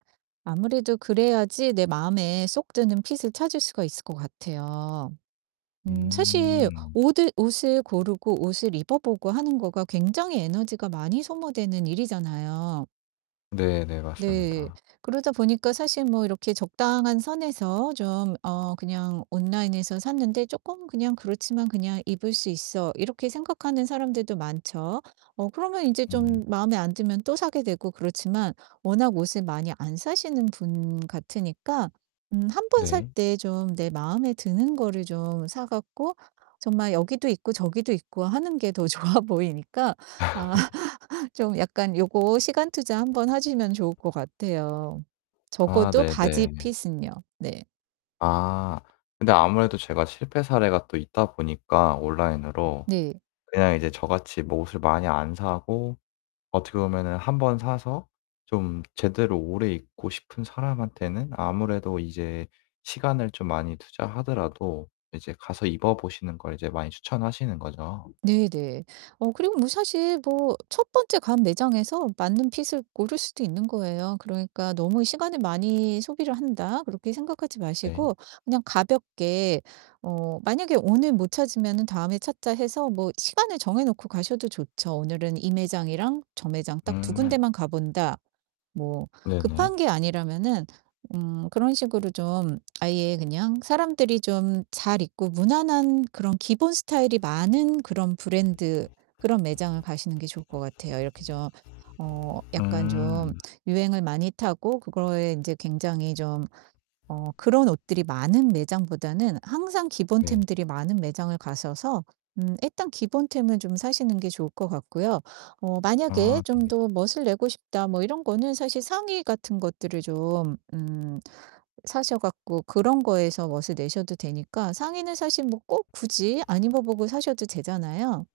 아무래도 그래야지 내 마음에 쏙 드는 핏을 찾을 수가 있을 것 같아요. 음 사실 음. 오드 옷을 고르고 옷을 입어 보고 하는 거가 굉장히 에너지가 많이 소모되는 일이잖아요. 네네. 네. 맞습니다. 그러다 보니까 사실 뭐 이렇게 적당한 선에서 좀 어 그냥 온라인에서 샀는데 '쪼끔 그냥 그렇지만 그냥 입을 수 있어.' 이렇게 생각하는 사람들도 많죠. 어 그러면 인제 음. 좀 마음에 안 들면 또 사게 되고 그렇지만 워낙 옷을 많이 안 사시는 분 같으니까 음 1 번 살 네. 때 좀 내 마음에 드는 거를 좀 사 갖고 정말 여기도 입고 저기도 입고 하는 게 더 좋아 보이니까 아 좀 약간 요거 시간 투자 1 번 하시면 좋을 것 같아요. 아 적어도 바지 네네. 핏은요. 네. 아 근데 아무래도 제가 실패 사례가 또 있다 보니까 온라인으로 네. 그냥 이제 저같이 뭐 옷을 많이 안 사고 어떻게 보면은 1 번 사서 좀 제대로 오래 입고 싶은 사람한테는 아무래도 이제 시간을 좀 많이 투자하더라도 이제 가서 입어 보시는 걸 이제 많이 추천하시는 거죠? 네네. 어 그리고 뭐 사실 뭐 첫 번째 간 매장에서 맞는 핏을 고를 수도 있는 거예요. 그러니까 '너무 시간을 많이 소비를 한다.' 그렇게 생각하지 네. 마시고 그냥 가볍게 어 '만약에 오늘 못 찾으면은 다음에 찾자.' 해서 뭐 시간을 정해 놓고 가셔도 좋죠. '오늘은 이 매장이랑 저 매장 딱 2 군데 음. 만 가 본다.' 뭐 네네. 급한 게 아니라면은 음 그런 식으로 좀 아예 그냥 사람들이 좀 잘 입고 무난한 그런 기본 스타일이 많은 그런 브랜드 그런 매장을 가시는 게 좋을 것 같아요. 이렇게 좀 어 약간 좀 음. 유행을 많이 타고 그거에 인제 굉장히 좀 어 그런 옷들이 많은 매장보다는 항상 기본 네. 템들이 많은 매장을 가셔서 음 일단 기본 템은 좀 사시는 게 좋을 것 같고요. 어 만약에 아 '좀 네. 더 멋을 내고 싶다.' 뭐 이런 거는 사실 상의 같은 것들을 좀 음 사셔 갖고 그런 거에서 멋을 내셔도 되니까 상의는 사실 뭐 꼭 굳이 안 입어 보고 사셔도 되잖아요?